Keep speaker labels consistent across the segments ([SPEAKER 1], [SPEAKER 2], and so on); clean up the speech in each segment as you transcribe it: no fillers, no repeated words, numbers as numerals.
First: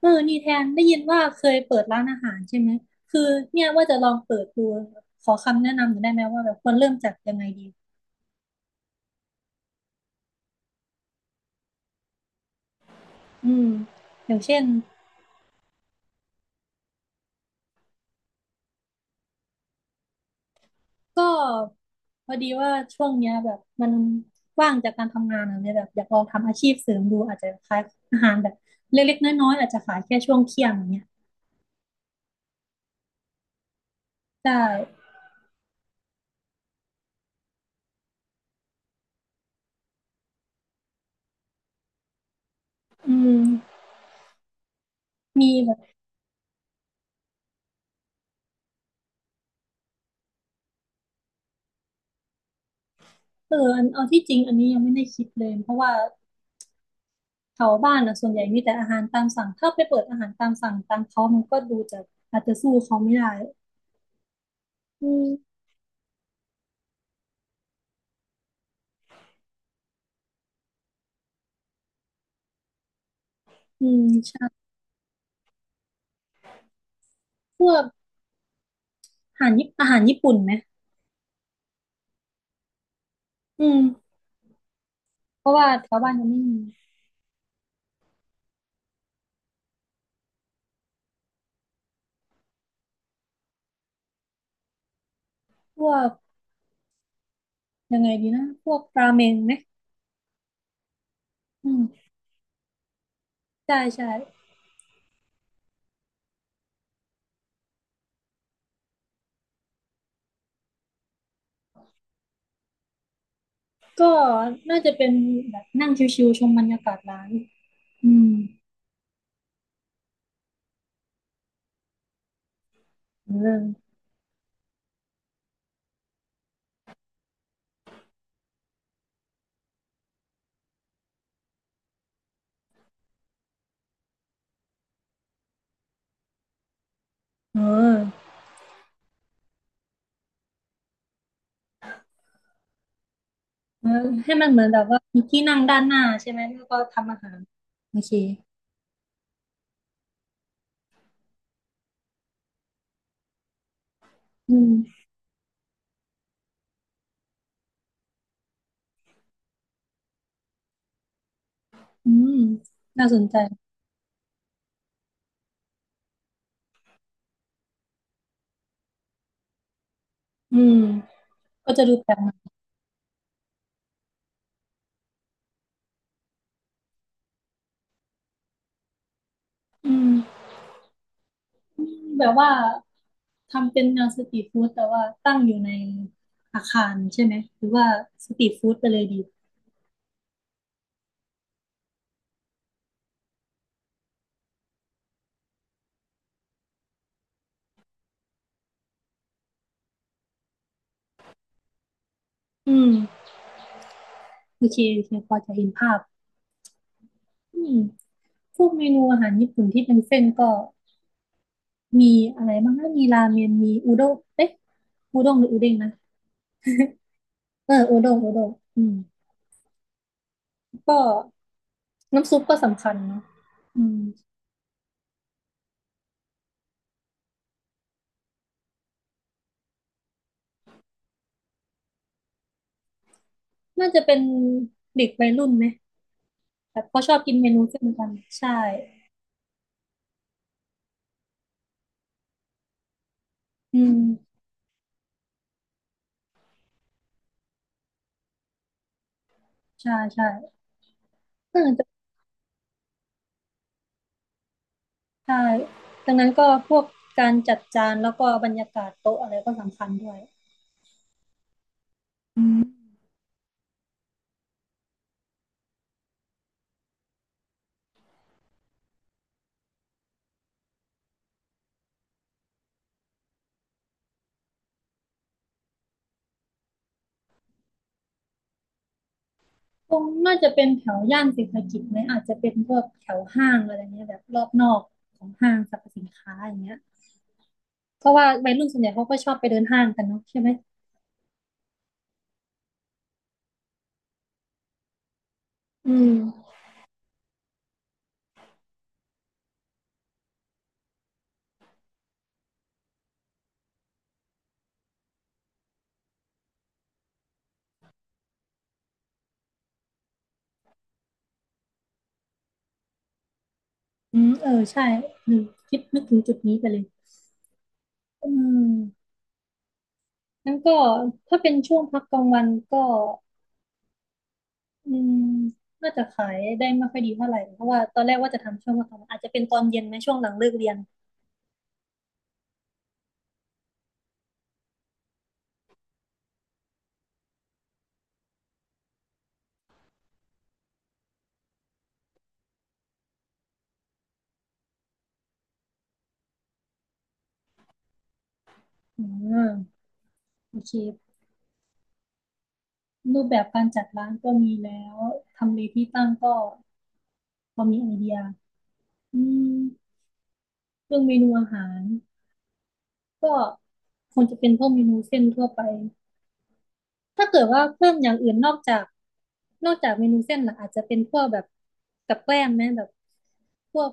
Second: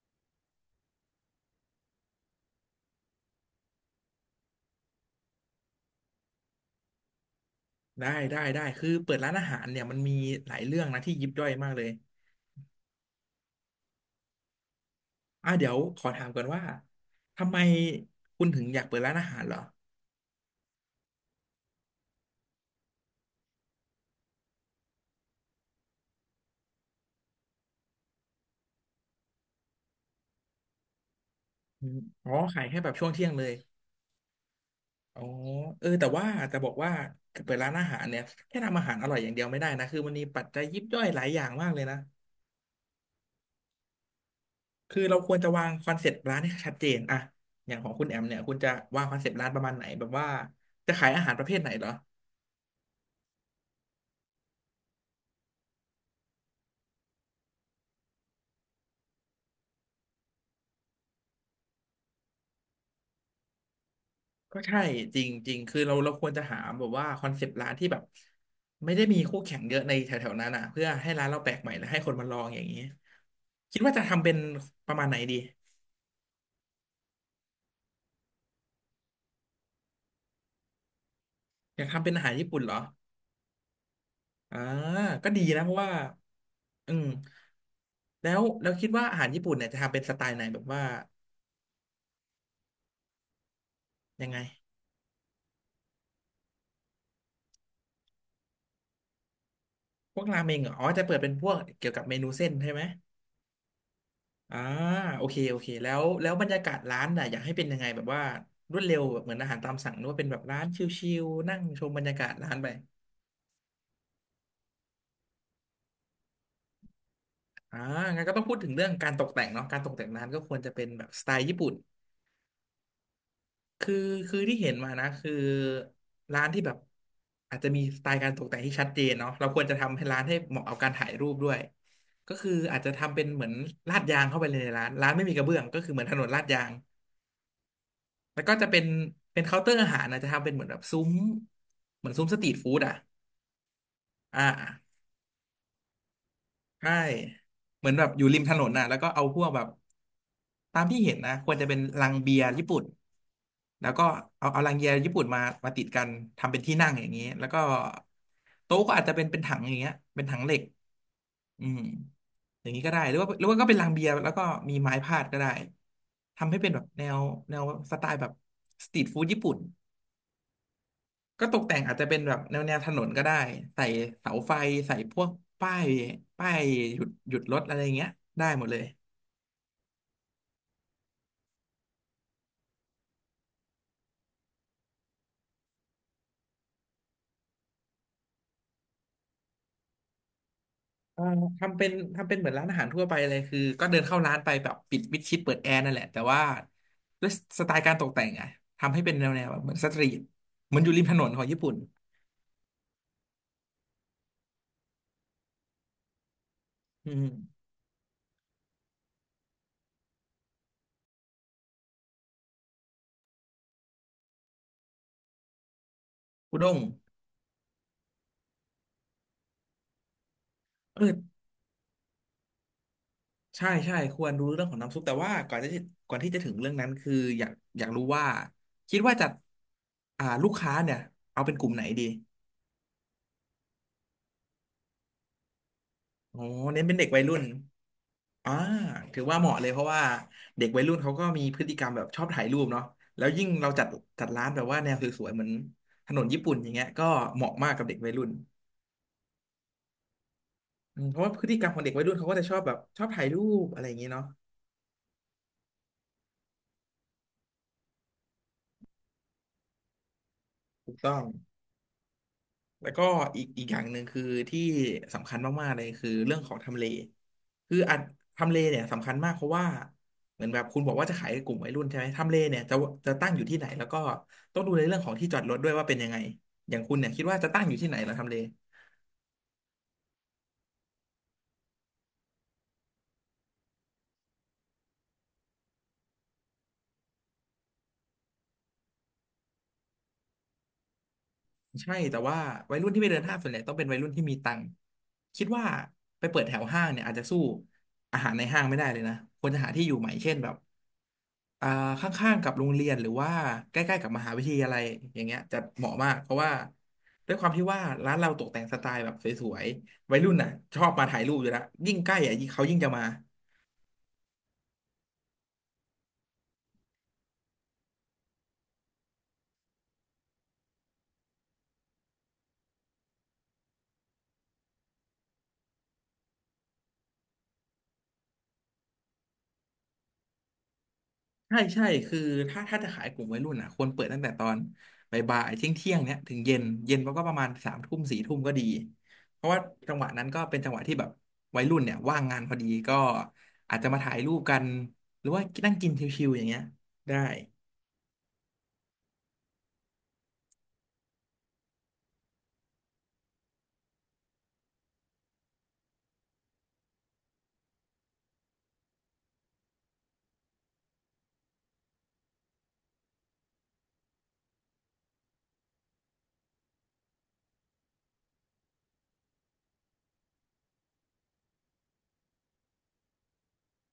[SPEAKER 1] เออนี่แทนได้ยินว่าเคยเปิดร้านอาหารใช่ไหมคือเนี่ยว่าจะลองเปิดดูขอคำแนะนำหน่อยได้ไหมว่าแบบควรเริ่มจากยังไงดี
[SPEAKER 2] ได้ได้ได้คือเปิดร้านอาหารเนี่ยมันมีหลายเรื่องนะที่ยิบย่อยมากเลย
[SPEAKER 1] อืมอย่างเช่น
[SPEAKER 2] เดี๋ยวขอถามก่อนว่าทำไมคุณถึงอยากเปิดร้านอาหารเหรอ
[SPEAKER 1] ก็พอดีว่าช่วงเนี้ยแบบมันว่างจากการทำงานอะเนี่ยแบบอยากลองทำอาชีพเสริมดูอาจจะขายอาหารแบบเล็กๆน้อยๆอาจจะขายแค่ช่วงเที่ยงอย่างเงี้ย
[SPEAKER 2] อืมอ๋อขายแค่แบบช่วงเที่ยงเลย
[SPEAKER 1] ได้
[SPEAKER 2] อ๋อเออแต่ว่าจะบอกว่าเปิดร้านอาหารเนี่ยแค่ทำอาหารอร่อยอย่างเดียวไม่ได้นะคือมันมีปัจจัยยิบย่อยหลายอย่างมากเลยนะ
[SPEAKER 1] อืม
[SPEAKER 2] คือเราควร
[SPEAKER 1] มี
[SPEAKER 2] จะวาง
[SPEAKER 1] แบบ
[SPEAKER 2] คอนเซ็ปต์ร้านให้ชัดเจนอะอย่างของคุณแอมเนี่ยคุณจะวางคอนเซ็ปต์ร้านประมาณไหนแบบว่าจะขายอาหารประเภทไหนเหรอ
[SPEAKER 1] เอออันเอาที่จริงอันนี้ยังไม่ได้คิดเลยเพราะว่า แถวบ้านอ่ะส่วนใหญ่มีแต่อาหารตามสั่งถ้าไปเปิดอาหารตามสั่งตามเขามันก็ดูจะอาจจะสู้เขาไม่ได้
[SPEAKER 2] ก็ใช่
[SPEAKER 1] อื
[SPEAKER 2] จริ
[SPEAKER 1] ม
[SPEAKER 2] งจริงคือเราควรจะหาแบบว่าคอนเซปต์ร้านที่แบบไม่ได้มีคู่แข่งเยอะในแถวๆนั้นอ่ะเพื่อให้ร้านเราแปลกใหม่และให้คนมาลองอย่างนี้คิด
[SPEAKER 1] อื
[SPEAKER 2] ว่า
[SPEAKER 1] ม
[SPEAKER 2] จะทำเป็น
[SPEAKER 1] ใช่
[SPEAKER 2] ประมาณไหนดี
[SPEAKER 1] พวกอาหารญี่ปุ่นไหม
[SPEAKER 2] อยากทำเป็นอาหารญี่ปุ่นเหรอ
[SPEAKER 1] อืม
[SPEAKER 2] อ่าก็ดี
[SPEAKER 1] เพราะ
[SPEAKER 2] นะ
[SPEAKER 1] ว่า
[SPEAKER 2] เพราะ
[SPEAKER 1] แถ
[SPEAKER 2] ว่า
[SPEAKER 1] วบ้านยังไม่มี
[SPEAKER 2] อืมแล้วเราคิดว่าอาหารญี่ปุ่นเนี่ยจะทำเป็นสไตล์ไหนแบบว่ายังไง
[SPEAKER 1] พวกยังไงดีนะพวกราเมงไหม
[SPEAKER 2] พวกราเมงเหรออ๋อจะเปิดเป็นพวก
[SPEAKER 1] อืม
[SPEAKER 2] เกี่ยวกับเมนูเส้นใช่ไหม
[SPEAKER 1] ใช่ใช่
[SPEAKER 2] อ่าโอเคโอเคแล้วบรรยากาศร้านน่ะอยากให้เป็นยังไงแบบว่ารวดเร็วแบบเหมือนอาหารตามสั่งหรือว่าเป็นแบบร้านชิลๆนั่งชมบรรยากาศร้านไป
[SPEAKER 1] ก็น่าจะเป็นแบบนั่งชิวๆชมบรรยากาศร้าน
[SPEAKER 2] อ่า
[SPEAKER 1] อื
[SPEAKER 2] งั้นก็
[SPEAKER 1] ม
[SPEAKER 2] ต้องพูดถึงเรื่องการตกแต่งเนาะการตกแต่งร้านก็ควรจะเป็นแบบสไตล์ญี่ปุ่น
[SPEAKER 1] เรื่อง
[SPEAKER 2] คือคือที่เห็นมานะคือร้านที่แบบอาจจะมีสไตล์การตกแต่งที่ชัดเจนเนาะเราควรจะทำให้ร้านให้เหมาะกับการถ่ายรูปด้วยก็คืออาจจะทำเป็นเหมือนลาดยางเข้าไปเลยในร้านร้านไม่มีกระเบื้องก็คือเหมือนถนนลาดยาง
[SPEAKER 1] เออ
[SPEAKER 2] แล้วก็จะเป็นเคาน์เตอร์อาหารนะจะทำเป็นเหมือนแบบซุ้มเหมือนซุ้มสตรีทฟู้ดอ่ะ
[SPEAKER 1] เออให้
[SPEAKER 2] อ่า
[SPEAKER 1] มันเหมือนแบบว่ามีที่นั่งด้านหน้าใช่ไหมแล้วก็
[SPEAKER 2] ใช่
[SPEAKER 1] ทำอาหาร
[SPEAKER 2] เหมือน
[SPEAKER 1] โอ
[SPEAKER 2] แบบ
[SPEAKER 1] เค
[SPEAKER 2] อยู่ริมถนนน่ะแล้วก็เอาพวกแบบตามที่เห็นนะควรจะเป็นลังเบียร์ญี่ปุ่นแล้วก็เอา
[SPEAKER 1] อื
[SPEAKER 2] เอาลังเบียร์
[SPEAKER 1] ม
[SPEAKER 2] ญี่ปุ่นมามาติดกันทำเป็นที่นั่งอย่างนี้แล้วก็โต๊ะก็อาจจะเป็นถังอย่างเงี้ยเป็นถังเหล็กอืม
[SPEAKER 1] อืม
[SPEAKER 2] อย่างนี้ก็ได้
[SPEAKER 1] น่า
[SPEAKER 2] หรื
[SPEAKER 1] ส
[SPEAKER 2] อ
[SPEAKER 1] น
[SPEAKER 2] ว่า
[SPEAKER 1] ใจ
[SPEAKER 2] ก็เป็นลังเบียร์แล้วก็มีไม้พาดก็ได้ทำให้เป็นแบบแนวสไตล์แบบสตรีทฟู้ดญี่ปุ่น
[SPEAKER 1] อืม
[SPEAKER 2] ก็ตก
[SPEAKER 1] ก็
[SPEAKER 2] แต่ง
[SPEAKER 1] จะดู
[SPEAKER 2] อาจจะ
[SPEAKER 1] แปล
[SPEAKER 2] เป็
[SPEAKER 1] ก
[SPEAKER 2] น
[SPEAKER 1] ให
[SPEAKER 2] แบบ
[SPEAKER 1] ม่
[SPEAKER 2] แนวถนนก็ได้ใส่เสาไฟใส่พวกป้ายป้ายหยุดรถอะไรเงี้ยได้หมดเลย
[SPEAKER 1] อืมแบบว่าทำเป็นแนวสตรีทฟู้ดแต่ว่าตั้งอยู่ในอาคารใช่ไหมหรือว่าสตรีทฟู้ดไปเลยดี
[SPEAKER 2] เอ่อทำเป็นทำเป็นเหมือนร้านอาหารทั่วไปเลยคือก็เดินเข้าร้านไปแบบปิดมิดชิดเปิดแอร์นั่นแหละแต่ว่าด้วยสไตล์การตกแต่งอะทำให้เป็นแนวแบบเหมือนสตรีทเหมือนอยู่ริมถนนของญี่ปุ่น
[SPEAKER 1] อืมโอเคโอเคพอจะเห็นภาพ
[SPEAKER 2] อืม
[SPEAKER 1] อืมพวกเมนูอาหารญี่ปุ่นที่เป็นเส้นก็มีอะไรบ้างนะมีราเมนมีอุด้งเอ๊ะอุด้งหรืออุเด้งนะ
[SPEAKER 2] อุด้ง
[SPEAKER 1] เอออุด้งอุด้งอืมก็
[SPEAKER 2] เออ
[SPEAKER 1] น้ำซุปก็สำคัญเนาะ
[SPEAKER 2] ใช่
[SPEAKER 1] อื
[SPEAKER 2] ใช่
[SPEAKER 1] ม
[SPEAKER 2] ควรรู้เรื่องของน้ำซุปแต่ว่าก่อนที่จะถึงเรื่องนั้นคืออยากอยากรู้ว่าคิดว่าจะอ่าลูกค้าเนี่ยเอาเป็นกลุ่มไหนดี
[SPEAKER 1] น่าจะเป็นเด็กวัยรุ่นไหม
[SPEAKER 2] โอ้
[SPEAKER 1] แบ
[SPEAKER 2] เน้น
[SPEAKER 1] บ
[SPEAKER 2] เป็น
[SPEAKER 1] เขา
[SPEAKER 2] เด็ก
[SPEAKER 1] ชอ
[SPEAKER 2] วั
[SPEAKER 1] บ
[SPEAKER 2] ย
[SPEAKER 1] กิ
[SPEAKER 2] รุ่
[SPEAKER 1] น
[SPEAKER 2] น
[SPEAKER 1] เมนูเส้นกัน
[SPEAKER 2] อ่า
[SPEAKER 1] ใช่
[SPEAKER 2] ถือว่าเหมาะเลยเพราะว่าเด็กวัยรุ่นเขาก็มีพฤติกรรมแบบชอบถ่ายรูปเนาะแล้วยิ่งเรา
[SPEAKER 1] อื
[SPEAKER 2] จัด
[SPEAKER 1] ม
[SPEAKER 2] ร้านแบบว่าแนวสวยๆเหมือนถนนญี่ปุ่นอย่างเงี้ยก็เหมาะมากกับเด็กวัยรุ่น
[SPEAKER 1] ใช่ใช่
[SPEAKER 2] อืมเพราะว่าพฤติกรรมของ
[SPEAKER 1] เอ
[SPEAKER 2] เด็กวั
[SPEAKER 1] อ
[SPEAKER 2] ยรุ่นเขาก็จะชอบแบบชอบถ่ายรูปอะไรอย่างเงี้ยเนาะ
[SPEAKER 1] ใช่ดังนั้นก็พวกการจัดจานแล้วก็บรรยากาศโต๊ะอะไรก็สำคัญด้วย
[SPEAKER 2] ถูกต้อง
[SPEAKER 1] อื
[SPEAKER 2] แล้ว
[SPEAKER 1] ม
[SPEAKER 2] ก็อีกอย่างหนึ่งคือที่สำคัญมากๆเลยคือเรื่องของทำเลคืออันทำเลเนี่ยสำคัญมากเพราะว่าเหมือนแบบคุณบอกว่าจะขายกลุ่มวัยรุ่นใช่ไหมทำเลเนี่ยจะตั้งอยู่ที่ไหนแล้วก็ต้องดูในเรื่องของที่จอดรถด้วยว่าเป็นยังไงอย่างคุณเนี่ยคิดว่าจะตั้งอยู่ที่ไหนเหรอทำเล
[SPEAKER 1] คงน่าจะเป็นแถวย่านเศรษฐกิจไหมอาจจะเป็นพวกแถวห้างอะไรเงี้ยแบบรอบนอกของห้างสรรพสินค้าอย่างเงี้ยเพราะว่าวัยรุ่นส่วนใหญ่เขาก็ชอบไปเดินห้างกันเนาะใช่ไหม
[SPEAKER 2] ใช่แต่ว่าวัยรุ่นที่ไปเดินห้างส่วนใหญ่ต้องเป็นวัยรุ่นที่มีตังค์คิดว่า
[SPEAKER 1] อืม
[SPEAKER 2] ไปเปิดแถวห้างเนี่ยอาจจะสู้อาหารในห้างไม่ได้เลยนะควรจะหาที่อยู่ใหม่เช่นแบบ อ่าข้างๆกับโรงเรียนหรือว่าใกล้ๆกับมหาวิทยาลัยอย่างเงี้ยจะเหมาะมากเพราะว่าด้วยความที่ว่าร้านเราตกแต่งสไตล์แบบสวยๆวัยรุ่นน่ะชอบมาถ่ายรูปอยู่แล้วยิ่งใกล้อ่ะยิ่งเขายิ่งจะมา
[SPEAKER 1] อืมเออใช่อืมคิดนึกถึงจุดนี้ไปเลยอืมงั้นก็ถ้าเป็นช่วงพักกลางวันก็ อืมน่าจะขายได้ไม่ค่อยดีเท่าไหร่เพราะว่าตอนแรกว่าจะทำช่วงวันธรรมดาอาจจะเป็นตอนเย็นไหมช่วงหลังเลิกเรียน
[SPEAKER 2] ใช่ใช่คือถ้าจะขายกลุ่มวัยรุ่นอ่ะควรเปิดตั้งแต่ตอนบ่ายๆเที่ยงเที่ยงเนี้ยถึงเย็นเย็นมันก็ประมาณสามทุ่มสี่ทุ่มก็ดีเพราะว่าจังหวะนั้นก็เป็นจังหวะที่แบบวัยรุ่นเนี่ยว่างงานพอดีก็อาจจะมาถ่ายรูปกันหรือว่านั่งกินชิวๆอย่างเงี้ยได้
[SPEAKER 1] อืมโอเครูปแบบการจัดร้านก็มีแล้วทำเลที่ตั้งก็พอมีไอเดียอืมเรื่องเมนูอาหารก็คงจะเป็นพวกเมนูเส้นทั่วไปถ้าเกิดว่าเพิ่มอย่างอื่นนอกจากเมนูเส้นล่ะอาจจะเป็นพวกแบบกับแกล้มไหมแบบพวก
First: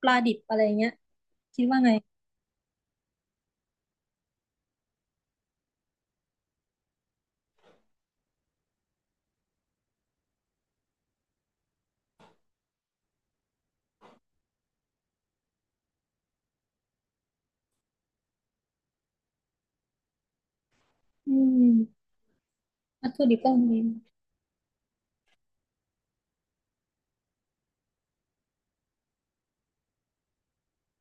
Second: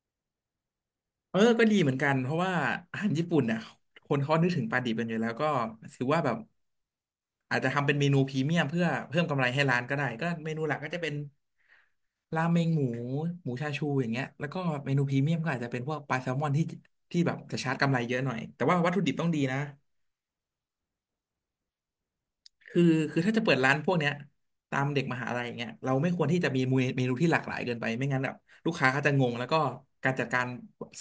[SPEAKER 1] ปลาดิบอะไรเงี้ย
[SPEAKER 2] เออ
[SPEAKER 1] คิ
[SPEAKER 2] ก็
[SPEAKER 1] ด
[SPEAKER 2] ดี
[SPEAKER 1] ว่า
[SPEAKER 2] เห
[SPEAKER 1] ไง
[SPEAKER 2] มือนกันเพราะว่าอาหารญี่ปุ่นเนี่ยคนเขานึกถึงปลาดิบกันอยู่แล้วก็ถือว่าแบบอาจจะทำเป็นเมนูพรีเมียมเพื่อเพิ่มกำไรให้ร้านก็ได้ก็เมนูหลักก็จะเป็นราเมงหมูหมูชาชูอย่างเงี้ยแล้วก็เมนูพรีเมียมก็อาจจะเป็นพวกปลาแซลมอนที่ที่แบบจะชาร์จกำไรเยอะหน่อยแต่ว่าวัตถุดิบต้องดีนะ
[SPEAKER 1] อืม
[SPEAKER 2] คือ
[SPEAKER 1] วัต
[SPEAKER 2] คือ
[SPEAKER 1] ถุ
[SPEAKER 2] ถ้า
[SPEAKER 1] ดิบ
[SPEAKER 2] จะ
[SPEAKER 1] ก็
[SPEAKER 2] เปิด
[SPEAKER 1] ม
[SPEAKER 2] ร้าน
[SPEAKER 1] งี
[SPEAKER 2] พวกเนี้ยตามเด็กมหาลัยอย่างเงี้ยเราไม่ควรที่จะมีเมนูที่หลากหลายเกินไปไม่งั้นแบบลูกค้าเขาจะงงแล้วก็การจัดการ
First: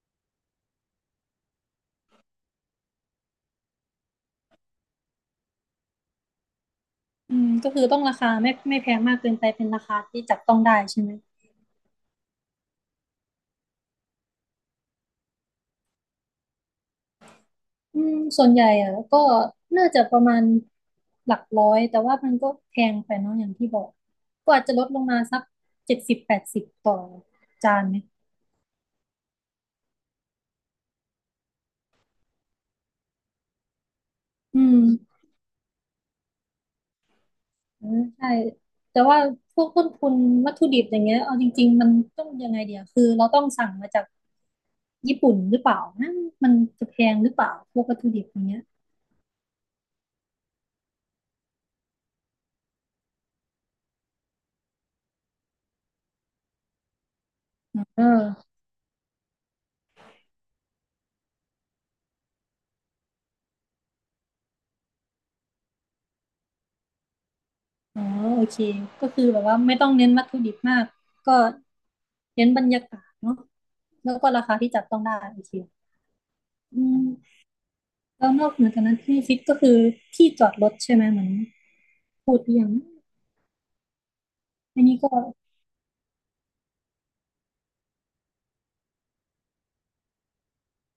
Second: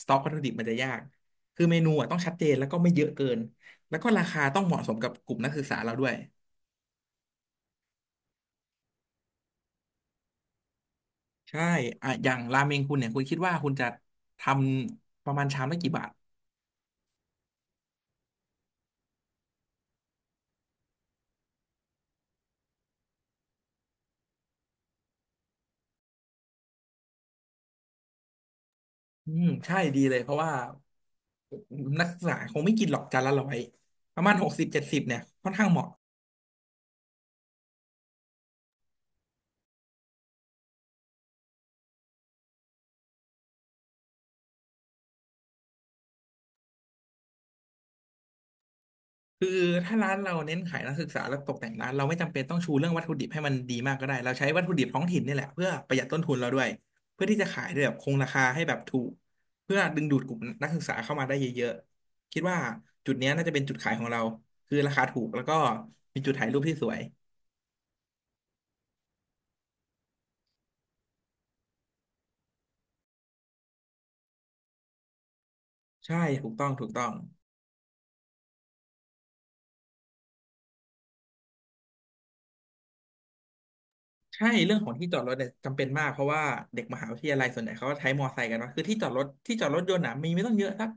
[SPEAKER 2] สต็อกวัตถุดิบมันจะยากคือเมนูอ่ะต้องชัดเจนแล้วก็ไม่เยอะเกินแล้วก็ราคาต้องเหมาะสมกับกลุ่มนักศึกษาเราด้วย
[SPEAKER 1] อืมก็คือต้องราคาไม่แพงมากเกินไปเป็นราคาที่จับต้องได้ใช่ไหม
[SPEAKER 2] ใช่อ่ะอย่างราเมงคุณเนี่ยคุณคิดว่าคุณจะทำประมาณชามละกี่บาท
[SPEAKER 1] อืมส่วนใหญ่อ่ะก็น่าจะประมาณหลักร้อยแต่ว่ามันก็แพงไปเนาะอย่างที่บอก ก็อาจจะลดลงมาสัก70-80ต่อจานไหม
[SPEAKER 2] อืมใช่ดีเลยเพราะว่านักศึกษาคงไม่กินหรอกจานละ100ประมาณหก
[SPEAKER 1] อื
[SPEAKER 2] สิบ
[SPEAKER 1] ม
[SPEAKER 2] เจ็ดสิบเนี่ยค่อนข้างเหมาะ
[SPEAKER 1] อืมใช่แต่ว่าพวกต้นทุนวัตถุดิบอย่างเงี้ยเอาจริงๆมันต้องยังไงเดียวคือเราต้องสั่งมาจากญี่ปุ่นหรือเปล่านะมันจะแพงหรือเปล่าพวกวัตถุดิบอย่างเงี้ย
[SPEAKER 2] คือถ้าร้านเราเน้นขายนักศึกษาและตกแต่งร้านเราไม่จำเป็นต้องชูเรื่องวัตถุดิบให้มันดีมากก็ได้เราใช้วัตถุดิบท้องถิ่นนี่แหละเพื่อประหยัดต้นทุนเราด้วยเพื่อที่จะขายได้แบบ
[SPEAKER 1] เอ
[SPEAKER 2] คงราคา
[SPEAKER 1] อ
[SPEAKER 2] ให้แบบถูกเพื่อดึงดูดกลุ่มนักศึกษาเข้ามาได้เยอะๆคิดว่าจุดเนี้ยน่าจะเป็นจุดขายของเราคือราคาถูกแล้วก็มีจุดถ่ายรูปที่สวย
[SPEAKER 1] อ๋อโอเคก็คือแบบว่าไม่ต้องเน้นวัตถุดิบมากก็เน้นบรรยากาศเนาะแล้วก็ราคาที่จับต้องได้โอเค
[SPEAKER 2] ใช่ถูกต้อง
[SPEAKER 1] อื
[SPEAKER 2] ถูก
[SPEAKER 1] ม
[SPEAKER 2] ต้อง
[SPEAKER 1] แล้วนอกเหนือจากนั้นที่ฟิตก็คือที่จอดรถใช่ไหมเหมือนพูดไปอย่าง
[SPEAKER 2] ใช่เรื่อง
[SPEAKER 1] อัน
[SPEAKER 2] ของ
[SPEAKER 1] นี้
[SPEAKER 2] ที่
[SPEAKER 1] ก็
[SPEAKER 2] จอดรถเนี่ยจำเป็นมากเพราะว่าเด็กมหาวิทยาลัยส่วนใหญ่เขาก็ใช้มอไซค์กันเนอะคือที่จอดรถที่จอดรถยนต์น่ะมีไม่ต้องเยอะสัก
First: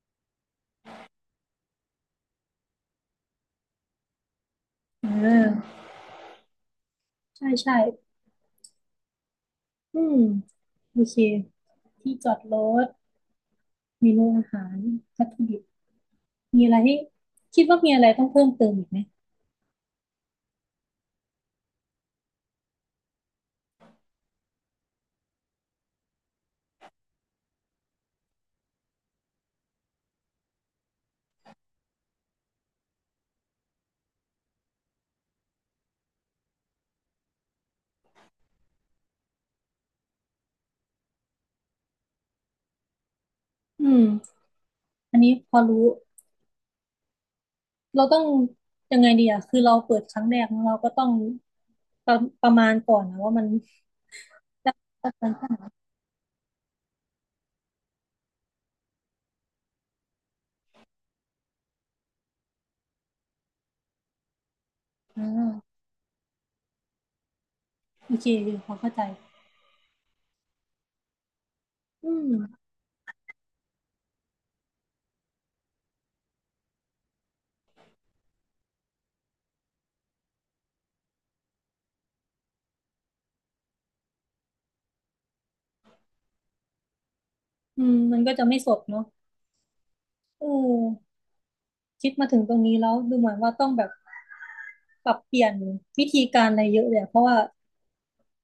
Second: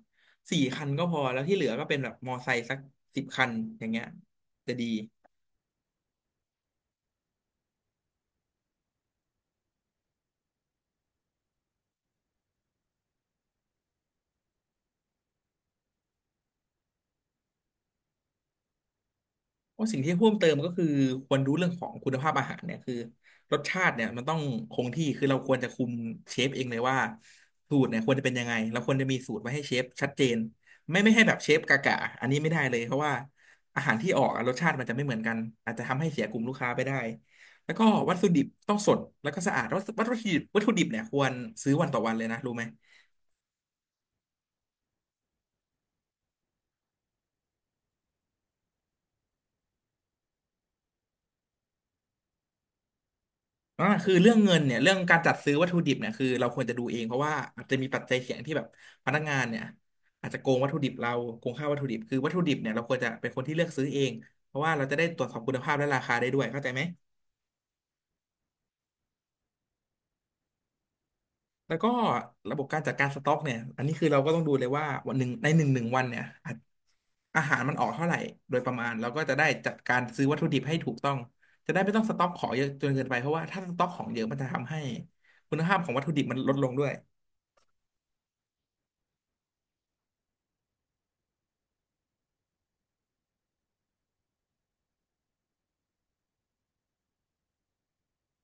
[SPEAKER 2] สี่คันก็พอแล้วที่เหลือก็เป็นแบบมอไซค์สัก10คันอย่างเงี้ยจะดี
[SPEAKER 1] เออใช่ใช่อืมโอเคที่จอดรถเมนูอาหารวัตถุดิบมีอะไรที่คิดว่ามีอะไรต้องเพิ่มเติมอีกไหม
[SPEAKER 2] ว่าสิ่งที่เพิ่มเติมก็คือควรรู้เรื่องของคุณภาพอาหารเนี่ยคือรสชาติเนี่ยมันต้องคงที่คือเราควรจะคุมเชฟเองเลยว่าสูตรเนี่ยควรจะเป็นยังไงเราควรจะมีสูตรไว้ให้เชฟชัดเจนไม่ให้แบบเชฟกากะอันนี้ไม่ได้เลยเพราะว่าอาหารที่ออกอะรสชาติมันจะไม่เหมือนกันอาจจะทำให้เสียกลุ่มลูกค้าไปได้แล้วก็วัตถุดิบต้องสดแล้วก็สะอาดวัตถุดิบเนี่ยควรซื้อวันต่อวันเลยนะรู้ไหม
[SPEAKER 1] อืมอันนี้พอรู้ เราต้องยังไงดีอะคือเราเปิดครั้งแรกเนอะเราก็ต้องประประมาณก่อนนะว่ามัน
[SPEAKER 2] อ่าคือเรื่องเงินเนี่ยเรื่องการจัดซื้อวัตถุดิบเนี่ยคือเราควรจะดูเองเพราะว่าอาจจะมีปัจจัยเสี่ยงที่แบบพนักงานเนี่ยอาจจะโกงวัตถุดิบเราโกงค่าวัตถุดิบคือวัตถุดิบเนี่ยเราควรจะเป็นคนที่เลือกซื้อเองเพราะว่าเราจะได้ตร
[SPEAKER 1] อ่
[SPEAKER 2] วจสอบคุณภาพ
[SPEAKER 1] า
[SPEAKER 2] และราคาได้ด้วยเข้าใจไหม
[SPEAKER 1] โอเคพอเข้าใจ
[SPEAKER 2] แล้วก็
[SPEAKER 1] อืม
[SPEAKER 2] ระบบการจัดการสต็อกเนี่ยอันนี้คือเราก็ต้องดูเลยว่าวันหนึ่งในหนึ่งวันเนี่ยอาหารมันออกเท่าไหร่โดยประมาณเราก็จะได้จัดการซื้อวัตถุดิบให้ถูกต้องจะได้ไม่ต้องสต็อกของเยอะจนเกินไปเพราะว่าถ้าสต็อกของเยอะมันจะทำให้คุณภาพของวัตถุดิบมันลดลงด้วย
[SPEAKER 1] อืมมันก็จะไม่สดเนาะเออคิดมาถึงตรงนี้แล้วดูเหมือนว่าต้องแบบปรับเปลี่ยนวิธีการอะไรเยอะเลยอะเพราะว่า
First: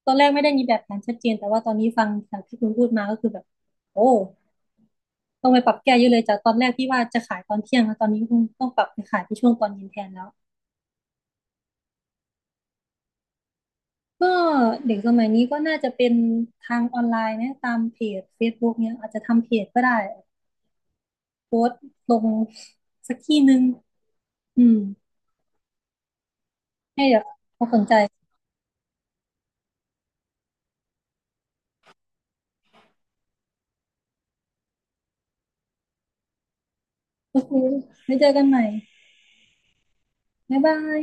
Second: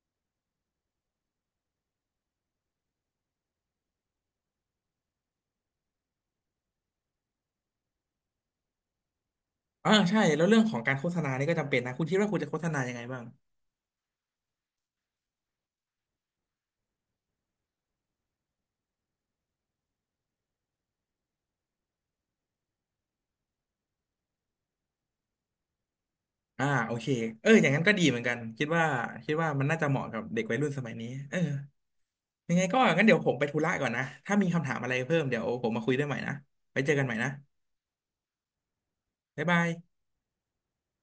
[SPEAKER 1] ตอนแรกไม่ได้มีแบบแผนชัดเจนแต่ว่าตอนนี้ฟังจากที่คุณพูดมาก็คือแบบโอ้ต้องไปปรับแก้เยอะเลยจากตอนแรกที่ว่าจะขายตอนเที่ยงแล้วตอนนี้คงต้องปรับไปขายที่ช่วงตอนเย็น
[SPEAKER 2] อ่า
[SPEAKER 1] แทน
[SPEAKER 2] ใช่
[SPEAKER 1] แล้ว
[SPEAKER 2] แล้วเรื่องของการโฆษณานี่ก็จำเป็นนะคุณคิดว่าคุณจะโฆษณายังไงบ้าง
[SPEAKER 1] ก็เด็กสมัยนี้ก็น่าจะเป็นทางออนไลน์นะตามเพจ Facebook เนี่ยอาจจะทำเพจก็ได้โพสต์ลงสักที่หนึ่งอืม
[SPEAKER 2] อ่าโอ
[SPEAKER 1] ให้
[SPEAKER 2] เค
[SPEAKER 1] เด็ก
[SPEAKER 2] เอออ
[SPEAKER 1] เขา
[SPEAKER 2] ย่าง
[SPEAKER 1] ส
[SPEAKER 2] นั้
[SPEAKER 1] น
[SPEAKER 2] นก็
[SPEAKER 1] ใจ
[SPEAKER 2] ดีเหมือนกันคิดว่ามันน่าจะเหมาะกับเด็กวัยรุ่นสมัยนี้เออยังไงก็งั้นเดี๋ยวผมไปธุระก่อนนะถ้ามีคำถามอะไรเพิ่มเดี๋ยวผมมาคุยด้วยใหม่นะไปเจอกันใหม่นะ
[SPEAKER 1] โอเคไว้เจอกันใหม่
[SPEAKER 2] บ๊ายบาย
[SPEAKER 1] บ๊ายบาย